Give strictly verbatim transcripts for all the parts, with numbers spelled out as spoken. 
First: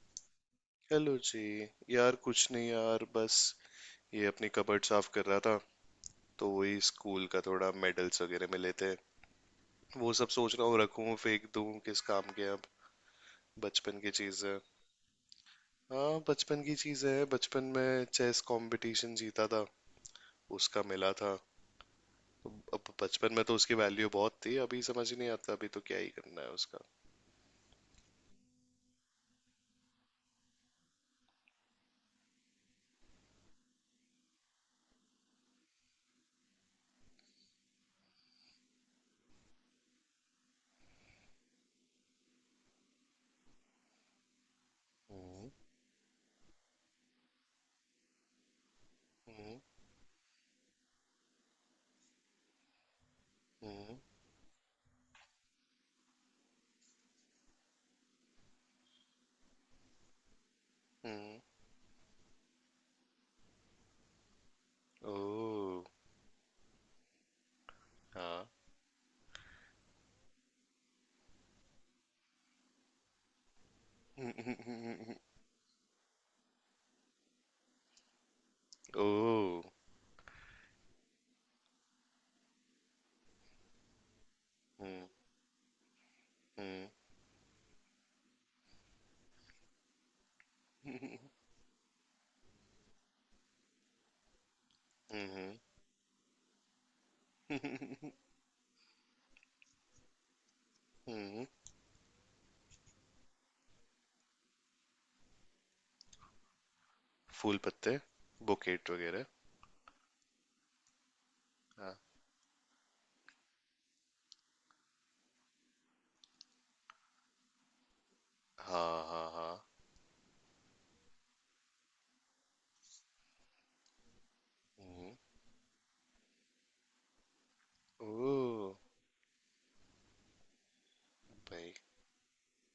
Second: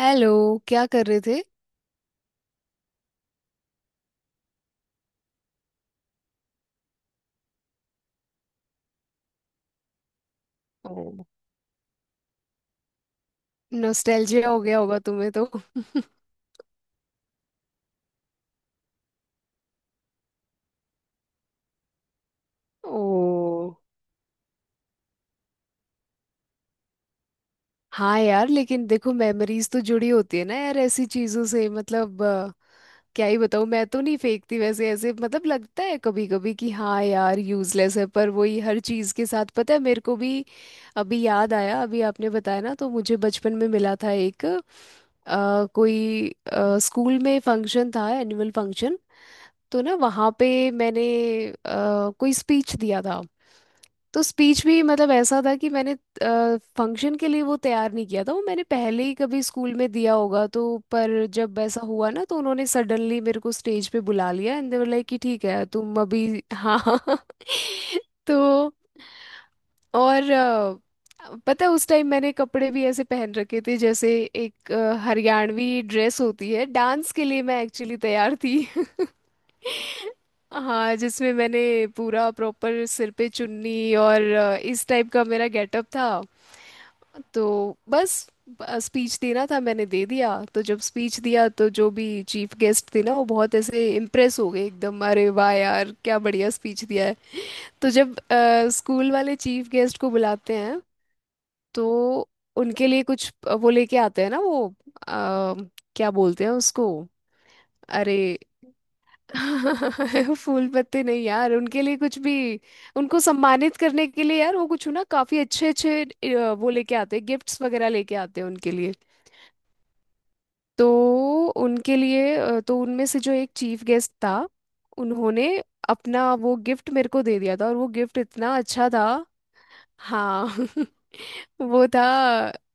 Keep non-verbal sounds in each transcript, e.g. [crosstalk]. Hello. क्या कर hello रहे जी। थे? यार कुछ नहीं यार, बस ये अपनी कबर्ड साफ कर रहा था, तो वही स्कूल का थोड़ा मेडल्स वगैरह मिले थे। वो सब सोच रहा हूँ रखूँ, ओ, फेंक दूँ, किस काम के अब। बचपन की चीज़ नोस्टैल्जिया है। हो गया होगा तुम्हें तो। हाँ, बचपन की चीज़ है। बचपन में चेस कंपटीशन जीता था, उसका मिला था। अब ओ, बचपन में तो उसकी वैल्यू बहुत थी, अभी समझ नहीं आता, अभी तो क्या ही करना है उसका। हाँ यार, लेकिन देखो, मेमोरीज तो जुड़ी होती है ना यार ऐसी चीजों से। मतलब अ, क्या ही बताऊँ, मैं तो नहीं फेंकती वैसे। ऐसे मतलब लगता है कभी कभी कि हाँ यार यूजलेस है, पर वही हर चीज के साथ, पता है मेरे को भी। अभी याद आया, अभी आपने बताया ना, तो मुझे बचपन में मिला था एक हम्म। अ, कोई अ, स्कूल में फंक्शन था, एनुअल फंक्शन। हम्म। तो ना, वहाँ पे मैंने अ, कोई स्पीच दिया था। हम्म। तो स्पीच भी मतलब ऐसा था कि मैंने फंक्शन के लिए वो तैयार नहीं किया था, वो मैंने पहले ही कभी स्कूल में दिया होगा तो। पर हम्म। जब ऐसा हुआ ना, तो उन्होंने सडनली मेरे को स्टेज पे बुला लिया, एंड दे वर लाइक कि ठीक है ओह। तुम अभी। हाँ। [laughs] हाँ तो और अ, पता है, उस टाइम मैंने कपड़े भी ऐसे पहन रखे थे जैसे एक अ, [laughs] हरियाणवी ड्रेस होती है डांस के लिए, मैं एक्चुअली तैयार थी। [laughs] ओह। हाँ, जिसमें मैंने पूरा प्रॉपर सिर पे चुन्नी और अ, इस हम्म। टाइप का मेरा गेटअप था। हम्म। तो बस, स्पीच देना था, मैंने दे दिया। तो जब स्पीच दिया, तो जो भी चीफ गेस्ट थे ना, वो बहुत ऐसे इम्प्रेस हो गए एकदम, अरे हम्म। वाह यार क्या बढ़िया स्पीच दिया है। तो [laughs] जब स्कूल वाले चीफ गेस्ट को बुलाते हैं, हम्म। तो उनके लिए कुछ अ, वो लेके आते हैं ना वो, अ, क्या बोलते हैं उसको? फूल पत्ते। अरे बुकेट वगैरह। [laughs] फूल पत्ते नहीं यार, उनके लिए हाँ कुछ भी उनको सम्मानित करने के लिए यार, वो कुछ ना काफी अच्छे अच्छे अ, वो लेके आते हैं, गिफ्ट्स वगैरह लेके आते हैं उनके लिए। हाँ हाँ। हाँ। तो उनके लिए अ, तो उनमें से जो एक चीफ गेस्ट था, हम्म। उन्होंने अपना वो गिफ्ट मेरे को दे दिया था, और वो गिफ्ट इतना ओ। अच्छा था। हाँ। [laughs] भाई। वो था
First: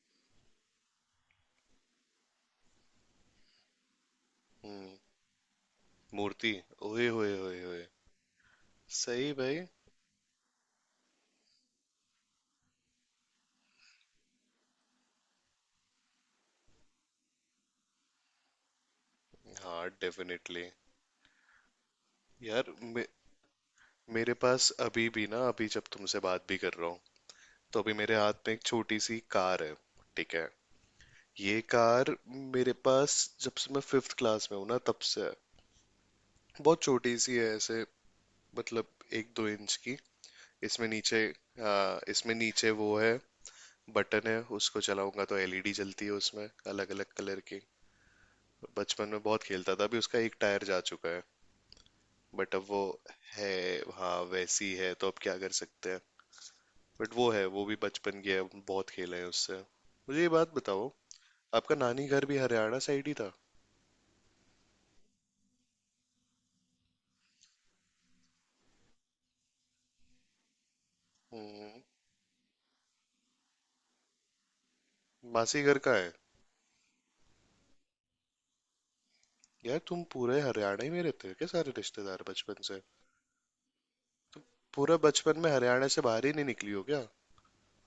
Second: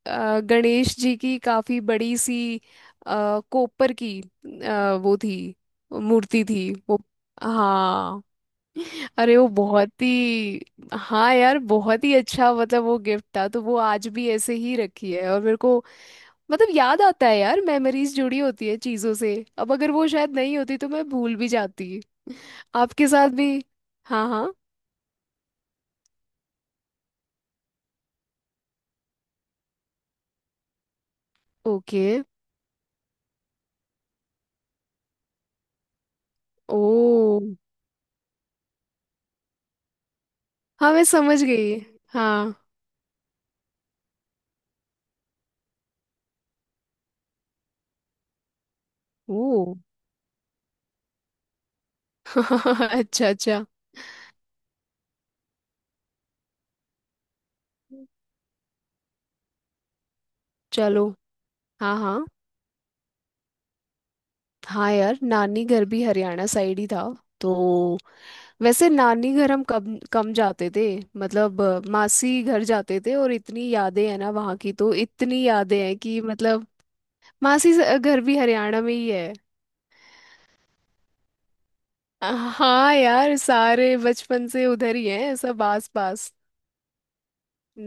अ, गणेश जी की काफी बड़ी सी अ, कोपर की अ, हम्म। वो थी, मूर्ति मूर्ति। थी वो। ओए होए होए होए। हाँ, सही अरे वो भाई। बहुत ही, हाँ यार बहुत ही अच्छा, मतलब वो गिफ्ट था, तो वो आज भी ऐसे ही रखी है और मेरे को मतलब याद आता है यार, मेमोरीज जुड़ी होती है चीजों से। अब हाँ अगर वो शायद नहीं डेफिनेटली। होती तो मैं भूल भी जाती। यार मे, आपके साथ भी हाँ मेरे हाँ। पास अभी भी ना, अभी जब तुमसे बात भी कर रहा हूँ तो अभी मेरे हाथ में एक छोटी सी कार है। ठीक है। ये ओके। कार मेरे पास जब से मैं फिफ्थ क्लास में हूँ ना, तब से है। ओ। बहुत छोटी सी है ऐसे, मतलब एक दो इंच की। इसमें हाँ, मैं नीचे। समझ गई। हाँ, इसमें हाँ। नीचे वो है, बटन है, उसको चलाऊंगा तो एल ई डी जलती है उसमें, अलग अलग कलर की। बचपन में बहुत ओ। खेलता था, अभी उसका एक टायर जा चुका है। बट अब वो [laughs] अच्छा है। अच्छा। हाँ वैसी है, तो अब क्या कर सकते हैं। बट वो है, वो भी बचपन की है, बहुत खेले हैं उससे। मुझे ये बात बताओ, चलो। आपका हाँ नानी घर हाँ, भी हरियाणा साइड ही था? हाँ यार नानी घर भी हरियाणा साइड ही था तो। वैसे नानी घर हम कम कम जाते थे, मतलब अ, हम्म। मासी घर जाते थे। और इतनी यादें हैं ना वहाँ की, तो इतनी मासी घर यादें का हैं है? कि, मतलब मासी स- घर भी हरियाणा में ही है। यार तुम पूरे हरियाणा ही में रहते हो क्या, सारे रिश्तेदार अ, बचपन से? हाँ यार सारे बचपन से उधर पूरा ही हैं, बचपन में सब हरियाणा आस से बाहर पास। ही नहीं निकली हो क्या?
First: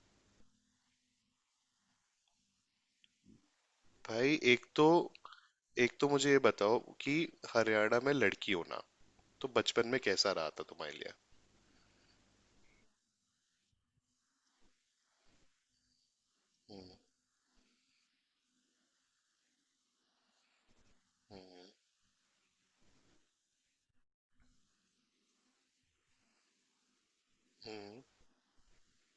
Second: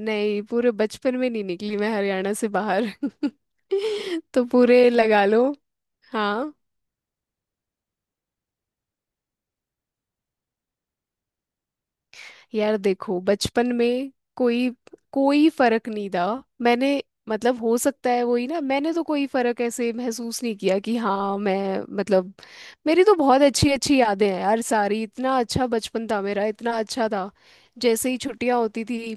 नहीं, पूरे बचपन में नहीं निकली मैं हरियाणा से बाहर। [laughs] भाई तो एक तो, पूरे लगा लो। एक तो मुझे ये हाँ बताओ कि हरियाणा में लड़की होना, तो बचपन में कैसा रहा था तुम्हारे लिए? यार देखो, बचपन में कोई कोई फर्क नहीं था। हम्म। मैंने, मतलब हो सकता है वही ना, मैंने तो कोई फर्क ऐसे महसूस नहीं किया कि हाँ मैं, मतलब मेरी तो बहुत अच्छी अच्छी यादें हैं यार सारी। इतना अच्छा बचपन था मेरा, इतना अच्छा था। हम्म। जैसे ही छुट्टियां होती थी,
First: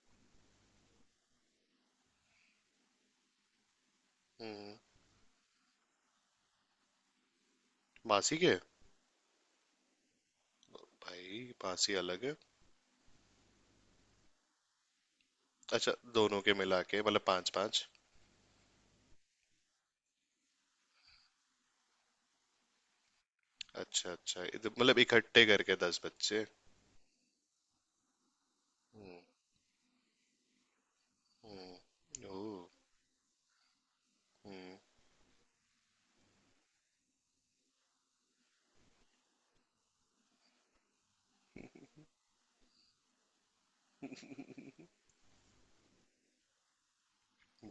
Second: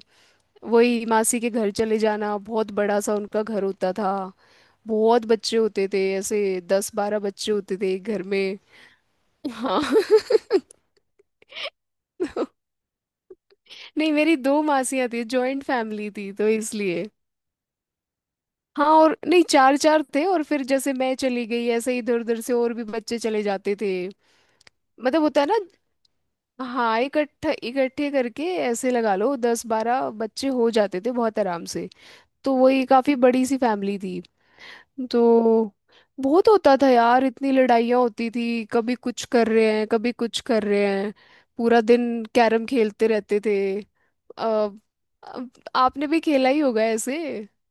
वही मासी के घर चले जाना। बहुत बड़ा सा उनका घर होता था, हम्म। बहुत बच्चे होते थे ऐसे। दस बारह बच्चे होते थे एक घर मासी के? में। हाँ। [laughs] भाई मासी अलग है। तो नहीं, मेरी दो मासियां थी, जॉइंट अच्छा, फैमिली थी दोनों तो के मिला के इसलिए। मतलब पांच पांच? हाँ, और नहीं, चार चार थे, और फिर जैसे मैं चली गई ऐसे इधर उधर से और भी बच्चे चले जाते थे। अच्छा अच्छा, इध- मतलब मतलब होता इकट्ठे है ना। करके दस बच्चे? हाँ, इकट्ठा इकट्ठे करके ऐसे लगा हम्म। लो दस बारह बच्चे हो जाते थे बहुत आराम से। हम्म। तो ओह। वही, काफी बड़ी सी फैमिली थी। हम्म। तो बहुत होता था यार, इतनी लड़ाइयाँ होती थी, कभी कुछ कर रहे हैं कभी कुछ कर रहे हैं। पूरा दिन कैरम खेलते रहते थे। आ, आपने भी खेला ही होगा ऐसे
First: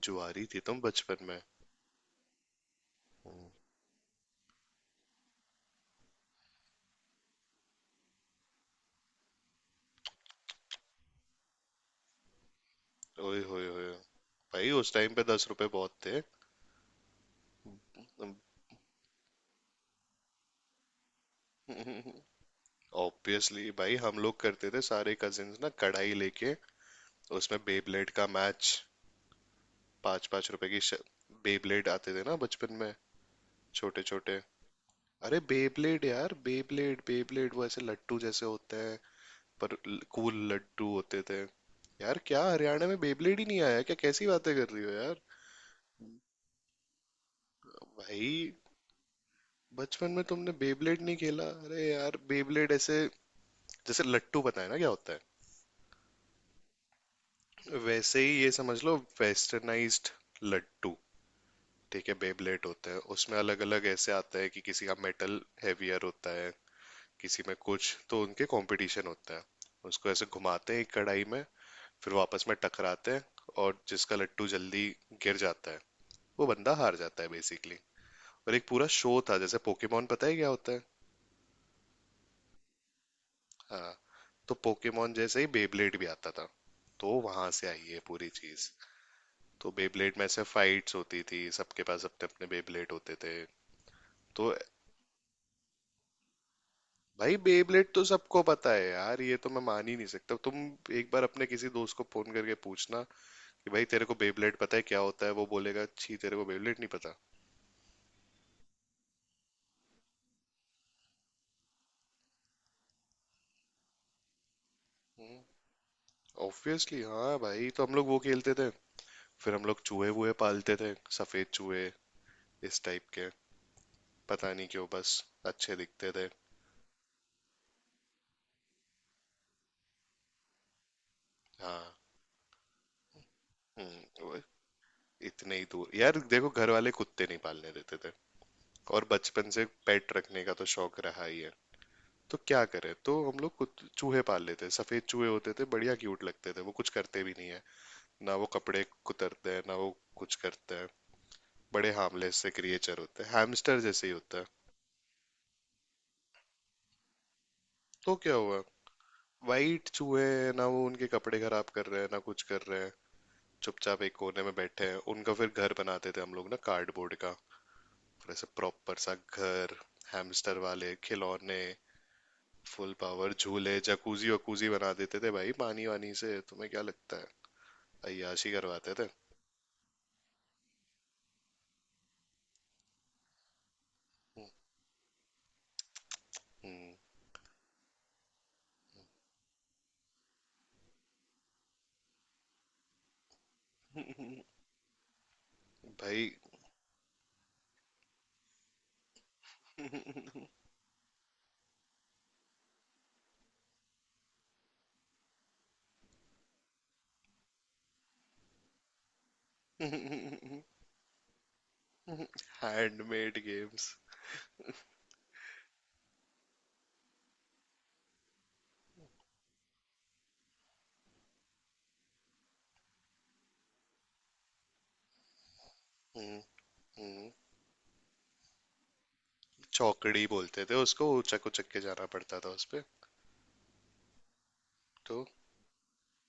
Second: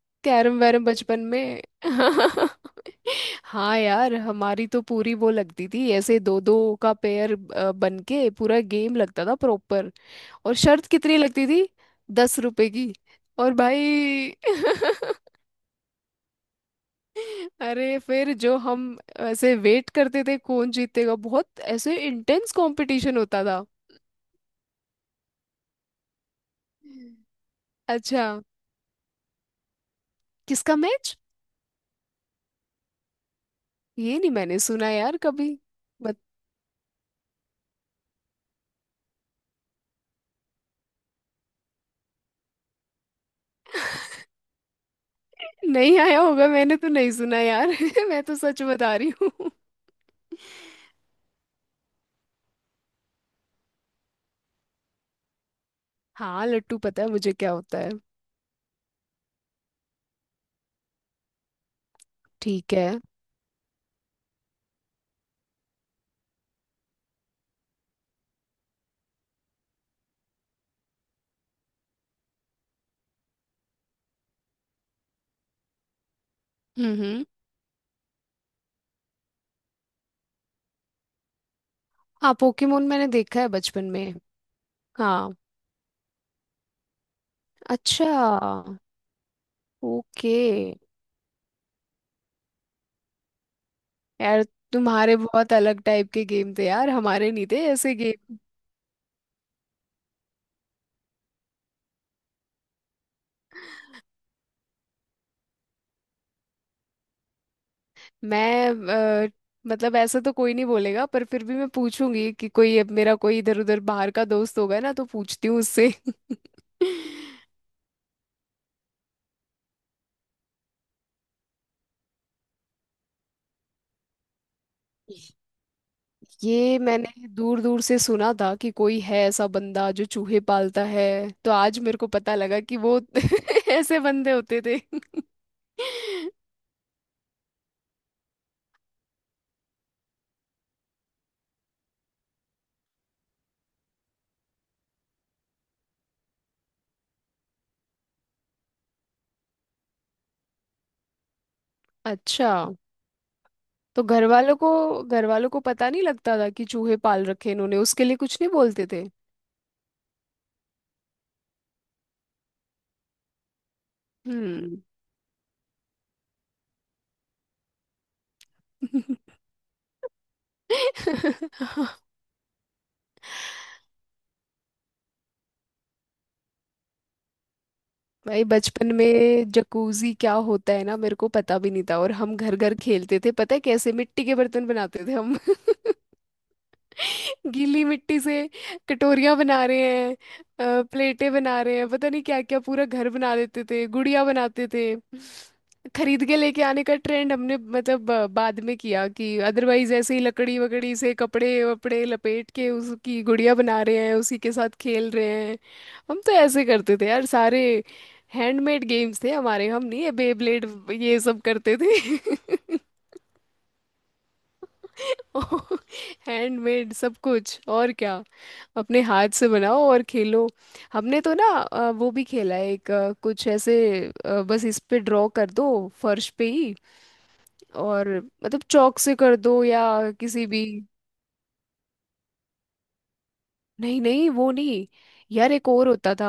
जुआरी कैरम थी तुम वैरम बचपन बचपन में? में। [laughs] हाँ यार, हमारी तो पूरी वो लगती थी ऐसे, दो दो का पेयर अ, बन के पूरा गेम लगता था प्रॉपर। और शर्त कितनी लगती थी? दस रुपए की। ओए और होए होए। भाई। भाई उस [laughs] टाइम पे दस रुपए बहुत थे। अरे फिर जो हम ऐसे वेट करते थे कौन जीतेगा, बहुत ऐसे इंटेंस [laughs] कंपटीशन होता था। ऑब्वियसली भाई, हम लोग करते थे, सारे कजिन्स ना कढ़ाई लेके, उसमें बेब्लेड अच्छा। का मैच, पांच पांच रुपए किसका की। मैच? बेब्लेड आते थे ना बचपन में, छोटे ये नहीं छोटे। मैंने सुना यार अरे कभी। बेब्लेड बत, यार, बेब्लेड, बेब्लेड वो ऐसे लट्टू जैसे होते हैं, पर कूल लट्टू होते थे। यार क्या हरियाणा में बेब्लेड ही नहीं आया क्या, कैसी बातें कर रही हो यार। नहीं आया होगा, मैंने तो नहीं सुना यार। [laughs] मैं तो भाई। सच बता रही हूँ। बचपन में तुमने बेब्लेड नहीं खेला? अरे यार, बेब्लेड ऐसे, जैसे लट्टू, पता है ना क्या होता है, हाँ, लट्टू पता है मुझे क्या होता है। वैसे ही ये समझ लो, वेस्टर्नाइज्ड लट्टू। ठीक है, बेब्लेड ठीक है। होते हैं, उसमें अलग अलग ऐसे आता है कि किसी का मेटल हैवियर होता है, किसी में कुछ, तो उनके कंपटीशन होता है। उसको ऐसे घुमाते हैं एक कढ़ाई में, फिर वो आपस में टकराते हैं, और जिसका लट्टू जल्दी गिर जाता है वो बंदा हम्म हार जाता हम्म। है बेसिकली। और एक पूरा शो था जैसे पोकेमोन, पता है क्या होता है? हाँ, पोकेमोन मैंने देखा है बचपन हाँ। में। तो पोकेमोन हाँ। जैसे ही बेब्लेड भी आता था, तो वहां से आई है अच्छा। पूरी चीज। तो बेब्लेड में ओके। ऐसे फाइट्स होती थी, सबके पास अपने अपने बेब्लेड होते थे। यार तो तुम्हारे बहुत अलग टाइप के गेम थे यार, हमारे भाई नहीं थे बेब्लेड ऐसे तो गेम। सबको पता है यार, ये तो मैं मान ही नहीं सकता। तुम एक बार अपने किसी दोस्त को फोन करके पूछना कि भाई तेरे को बेब्लेड पता है क्या होता है, वो बोलेगा छी तेरे को बेब्लेड नहीं पता। मैं अ, मतलब ऐसा तो कोई नहीं बोलेगा, पर फिर भी मैं पूछूंगी कि कोई, अब मेरा कोई इधर उधर बाहर का दोस्त होगा ना तो हम्म, पूछती हूँ उससे। [laughs] ऑब्वियसली हाँ भाई, तो हम लोग वो खेलते थे। फिर हम लोग चूहे वूहे पालते थे, सफेद चूहे, इस टाइप के। पता नहीं क्यों, बस अच्छे दिखते थे। ये मैंने दूर दूर से सुना था कि कोई है ऐसा बंदा जो चूहे पालता है। तो आज हाँ। मेरे को पता लगा कि वो [laughs] ऐसे हम्म। बंदे वो होते थे। इतने ही दूर। यार [laughs] देखो, घर वाले कुत्ते नहीं पालने देते थे, और बचपन से पेट रखने का तो शौक रहा ही है, तो क्या करें, तो हम लोग कुत- चूहे पाल लेते। सफेद चूहे होते थे, बढ़िया, क्यूट लगते थे। वो कुछ करते भी नहीं है, ना वो कपड़े कुतरते हैं, ना वो कुछ करते हैं। बड़े हार्मलेस अच्छा। से क्रिएचर होते हैं, हैमस्टर तो जैसे ही घर होता है। वालों को घर वालों को पता नहीं लगता था कि चूहे पाल रखे इन्होंने, उसके तो लिए क्या कुछ नहीं हुआ, बोलते थे। वाइट चूहे हैं, ना वो उनके कपड़े खराब कर रहे हैं, ना कुछ कर रहे हैं, चुपचाप एक कोने में हम्म। बैठे हैं। उनका फिर घर बनाते थे हम लोग ना, कार्डबोर्ड का, फिर ऐसे प्रॉपर सा घर, हैमस्टर वाले खिलौने। [laughs] फुल पावर झूले, जकूजी वकूजी बना देते थे भाई, पानी वानी से। तुम्हें क्या लगता है, भाई, अय्याशी बचपन करवाते थे। में जकूजी क्या होता है ना, मेरे को पता भी नहीं था। और हम घर घर खेलते थे, पता है कैसे? मिट्टी के बर्तन बनाते थे हम। [laughs] हम्म। [laughs] गीली मिट्टी से कटोरियां बना रहे हैं, अ, प्लेटें बना रहे हैं, पता नहीं क्या क्या, पूरा घर बना देते थे, गुड़िया बनाते थे। खरीद भाई के लेके आने का ट्रेंड हमने मतलब अ, बाद में किया, कि अदरवाइज ऐसे ही लकड़ी वकड़ी से कपड़े वपड़े लपेट के उसकी गुड़िया बना रहे हैं, उसी के साथ खेल रहे हैं। हम तो ऐसे करते थे यार सारे, हैंडमेड गेम्स थे हमारे। हम नहीं ये बेब्लेड, [laughs] ये सब करते थे। [laughs] Handmade games. [laughs] हैंडमेड सब कुछ, और क्या? अपने हाथ से बनाओ और खेलो। हमने तो ना अ, वो भी खेला है एक, अ, कुछ ऐसे, अ, बस इस पे ड्रॉ कर दो, फर्श हम्म। पे ही। हम्म। और मतलब चौक से कर दो, या चौकड़ी किसी भी। बोलते थे उसको, वो चक उचक के जाना पड़ता था उस पे। नहीं नहीं, वो नहीं। तो यार एक और होता था।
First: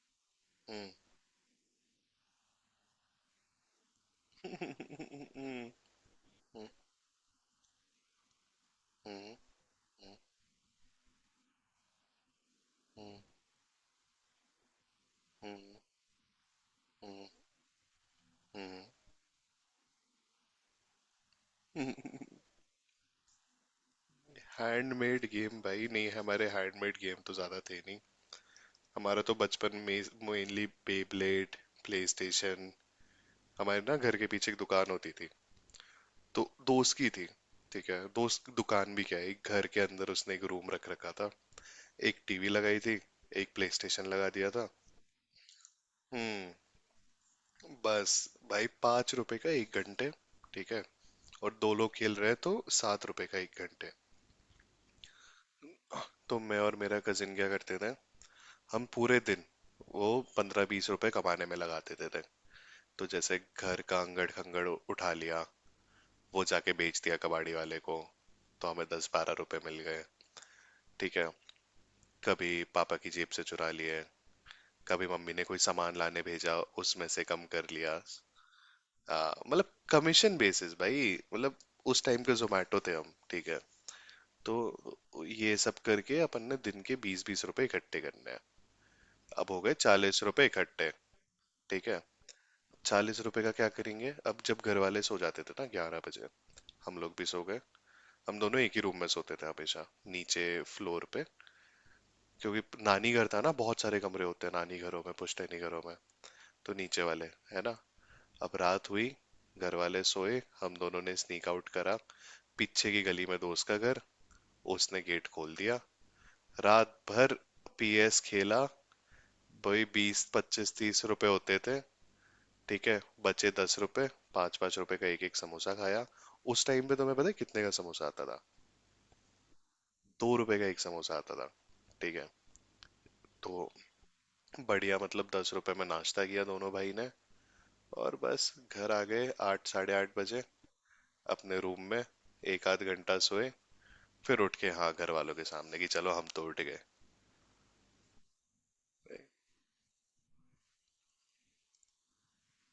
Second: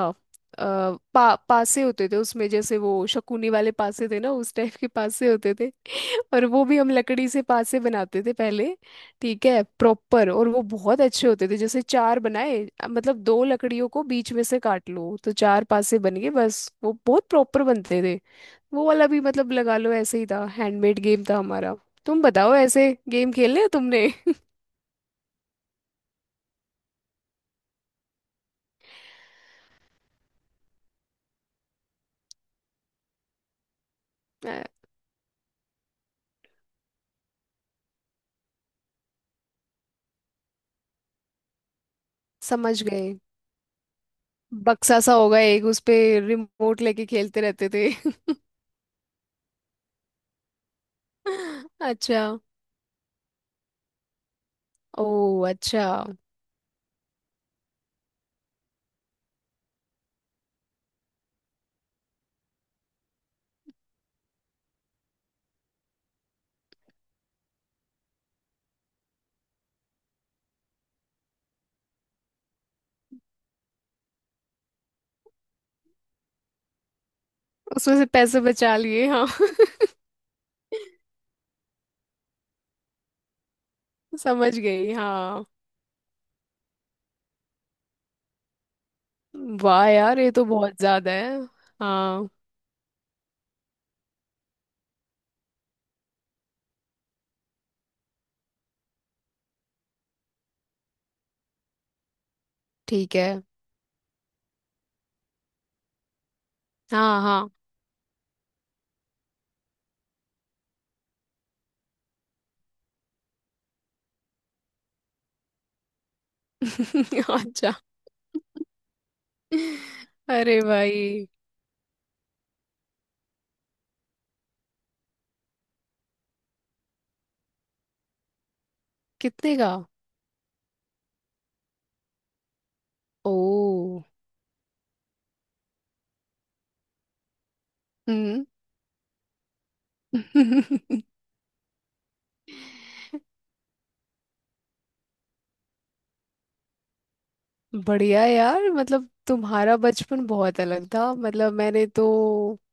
आ, [laughs] पा, पासे होते थे उसमें जैसे, वो शकुनी वाले पासे थे ना, उस टाइप के [laughs] पासे होते थे। हम्म। [laughs] और वो भी हम लकड़ी से पासे बनाते थे पहले। ठीक है प्रॉपर। और वो बहुत अच्छे होते थे, जैसे चार बनाए, अ, मतलब दो लकड़ियों को बीच में से काट लो तो चार पासे बन गए, बस। वो बहुत हैंडमेड प्रॉपर बनते थे। वो वाला भी मतलब लगा लो ऐसे ही था, हैंडमेड गेम था हमारा। तुम बताओ ऐसे गेम खेले हैं तुमने? गेम भाई नहीं, हमारे हैंडमेड गेम तो ज्यादा थे नहीं। हमारा तो बचपन में मेनली बेब्लेड, प्लेस्टेशन। हमारे ना घर के पीछे एक अ, दुकान होती थी, तो दोस्त की थी। ठीक है, दोस्त दुकान भी क्या है, एक घर के अंदर उसने एक रूम रख रखा था, एक टीवी लगाई समझ थी, गए। एक प्लेस्टेशन लगा दिया था। बक्सा सा होगा एक, उस पे हम्म। रिमोट लेके खेलते रहते थे। बस। भाई पाँच रुपए का एक घंटे, ठीक है, और दो [laughs] लोग खेल अच्छा। रहे हैं तो सात रुपए का एक घंटे। ओ अच्छा। तो मैं और मेरा कजिन क्या करते थे, हम पूरे दिन वो पंद्रह बीस रुपए कमाने में लगा देते थे। तो जैसे घर का अंगड़ खंगड़ उठा लिया, वो जाके बेच दिया कबाड़ी वाले को, तो हमें दस बारह रुपए मिल गए। ठीक है। कभी पापा की जेब से चुरा लिए, कभी मम्मी ने कोई सामान लाने भेजा, उसमें से कम कर उसमें लिया। से पैसे बचा लिए आ, हाँ। मतलब कमीशन बेसिस भाई। मतलब उस टाइम के जोमेटो थे हम, ठीक है। [laughs] तो समझ गई हाँ। ये सब करके अपन ने दिन के बीस बीस रुपए इकट्ठे करने हैं, अब हो गए वाह यार, चालीस ये तो रुपए बहुत इकट्ठे। ज्यादा है। ठीक है। हाँ। चालीस रुपए का क्या करेंगे? अब जब घर वाले सो जाते थे ना ग्यारह बजे, हम लोग भी सो गए। हम दोनों एक ही रूम में सोते थे हमेशा, नीचे फ्लोर पे, क्योंकि नानी ठीक घर है। था ना, बहुत सारे कमरे होते हैं नानी घरों में, पुश्तैनी घरों में, तो नीचे हाँ वाले। हाँ। है ना। अब रात हुई, घर वाले सोए, हम दोनों ने स्नीक आउट करा। पीछे की गली में दोस्त का घर, उसने गेट खोल दिया। रात भर [laughs] अच्छा। पी एस खेला। भाई बीस अरे पच्चीस तीस रुपए भाई। होते थे। ठीक है, बचे दस रुपए, पाँच पाँच रुपए का एक एक समोसा खाया। उस टाइम पे तुम्हें पता है कितने का समोसा आता था? कितने का? दो रुपए का एक समोसा आता था, ठीक है। तो ओ। बढ़िया, मतलब दस रुपए में नाश्ता किया दोनों भाई ने, और हम्म। बस घर आ गए आठ साढ़े आठ बजे अपने रूम में। एक [laughs] आध घंटा सोए, फिर उठ के हाँ घर वालों के सामने कि चलो हम तो उठ गए। बढ़िया यार, मतलब तुम्हारा बचपन बहुत अलग था। मतलब मैंने तो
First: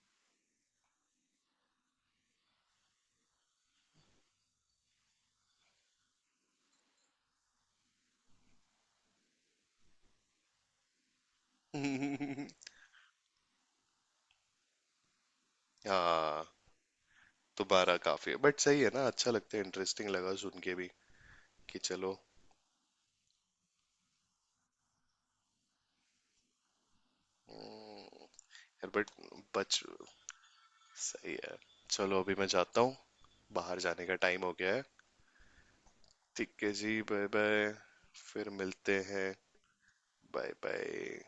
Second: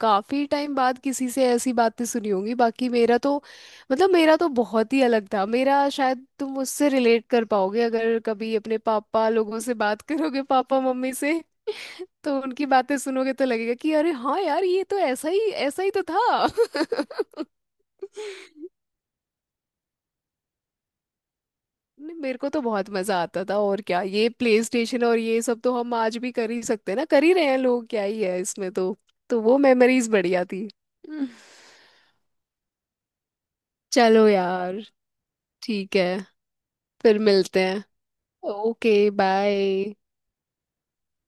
काफी टाइम बाद किसी से ऐसी बातें सुनी होंगी। बाकी मेरा तो, मतलब मेरा तो बहुत ही अलग था। मेरा शायद तुम उससे रिलेट कर पाओगे अगर कभी अपने पापा लोगों से बात करोगे, पापा मम्मी से तो [laughs] उनकी बातें सुनोगे तो लगेगा कि अरे हाँ यार ये तो ऐसा ही, ऐसा ही तो हाँ था। दोबारा काफी है, बट सही [laughs] है ना, अच्छा लगता है, इंटरेस्टिंग लगा सुन के भी, कि चलो। नहीं, मेरे को तो बहुत मजा आता था। और क्या ये प्ले स्टेशन और ये सब तो हम आज भी कर ही सकते हैं ना, कर ही रहे हैं लोग, क्या ही है इसमें तो। बट तो वो बच मेमोरीज बढ़िया थी। हम्म। सही है। चलो, अभी मैं जाता हूँ, बाहर जाने का चलो टाइम हो गया यार, है। ठीक है। ठीक है जी, फिर बाय मिलते बाय। हैं। फिर ओके। मिलते हैं। बाय। Bye bye.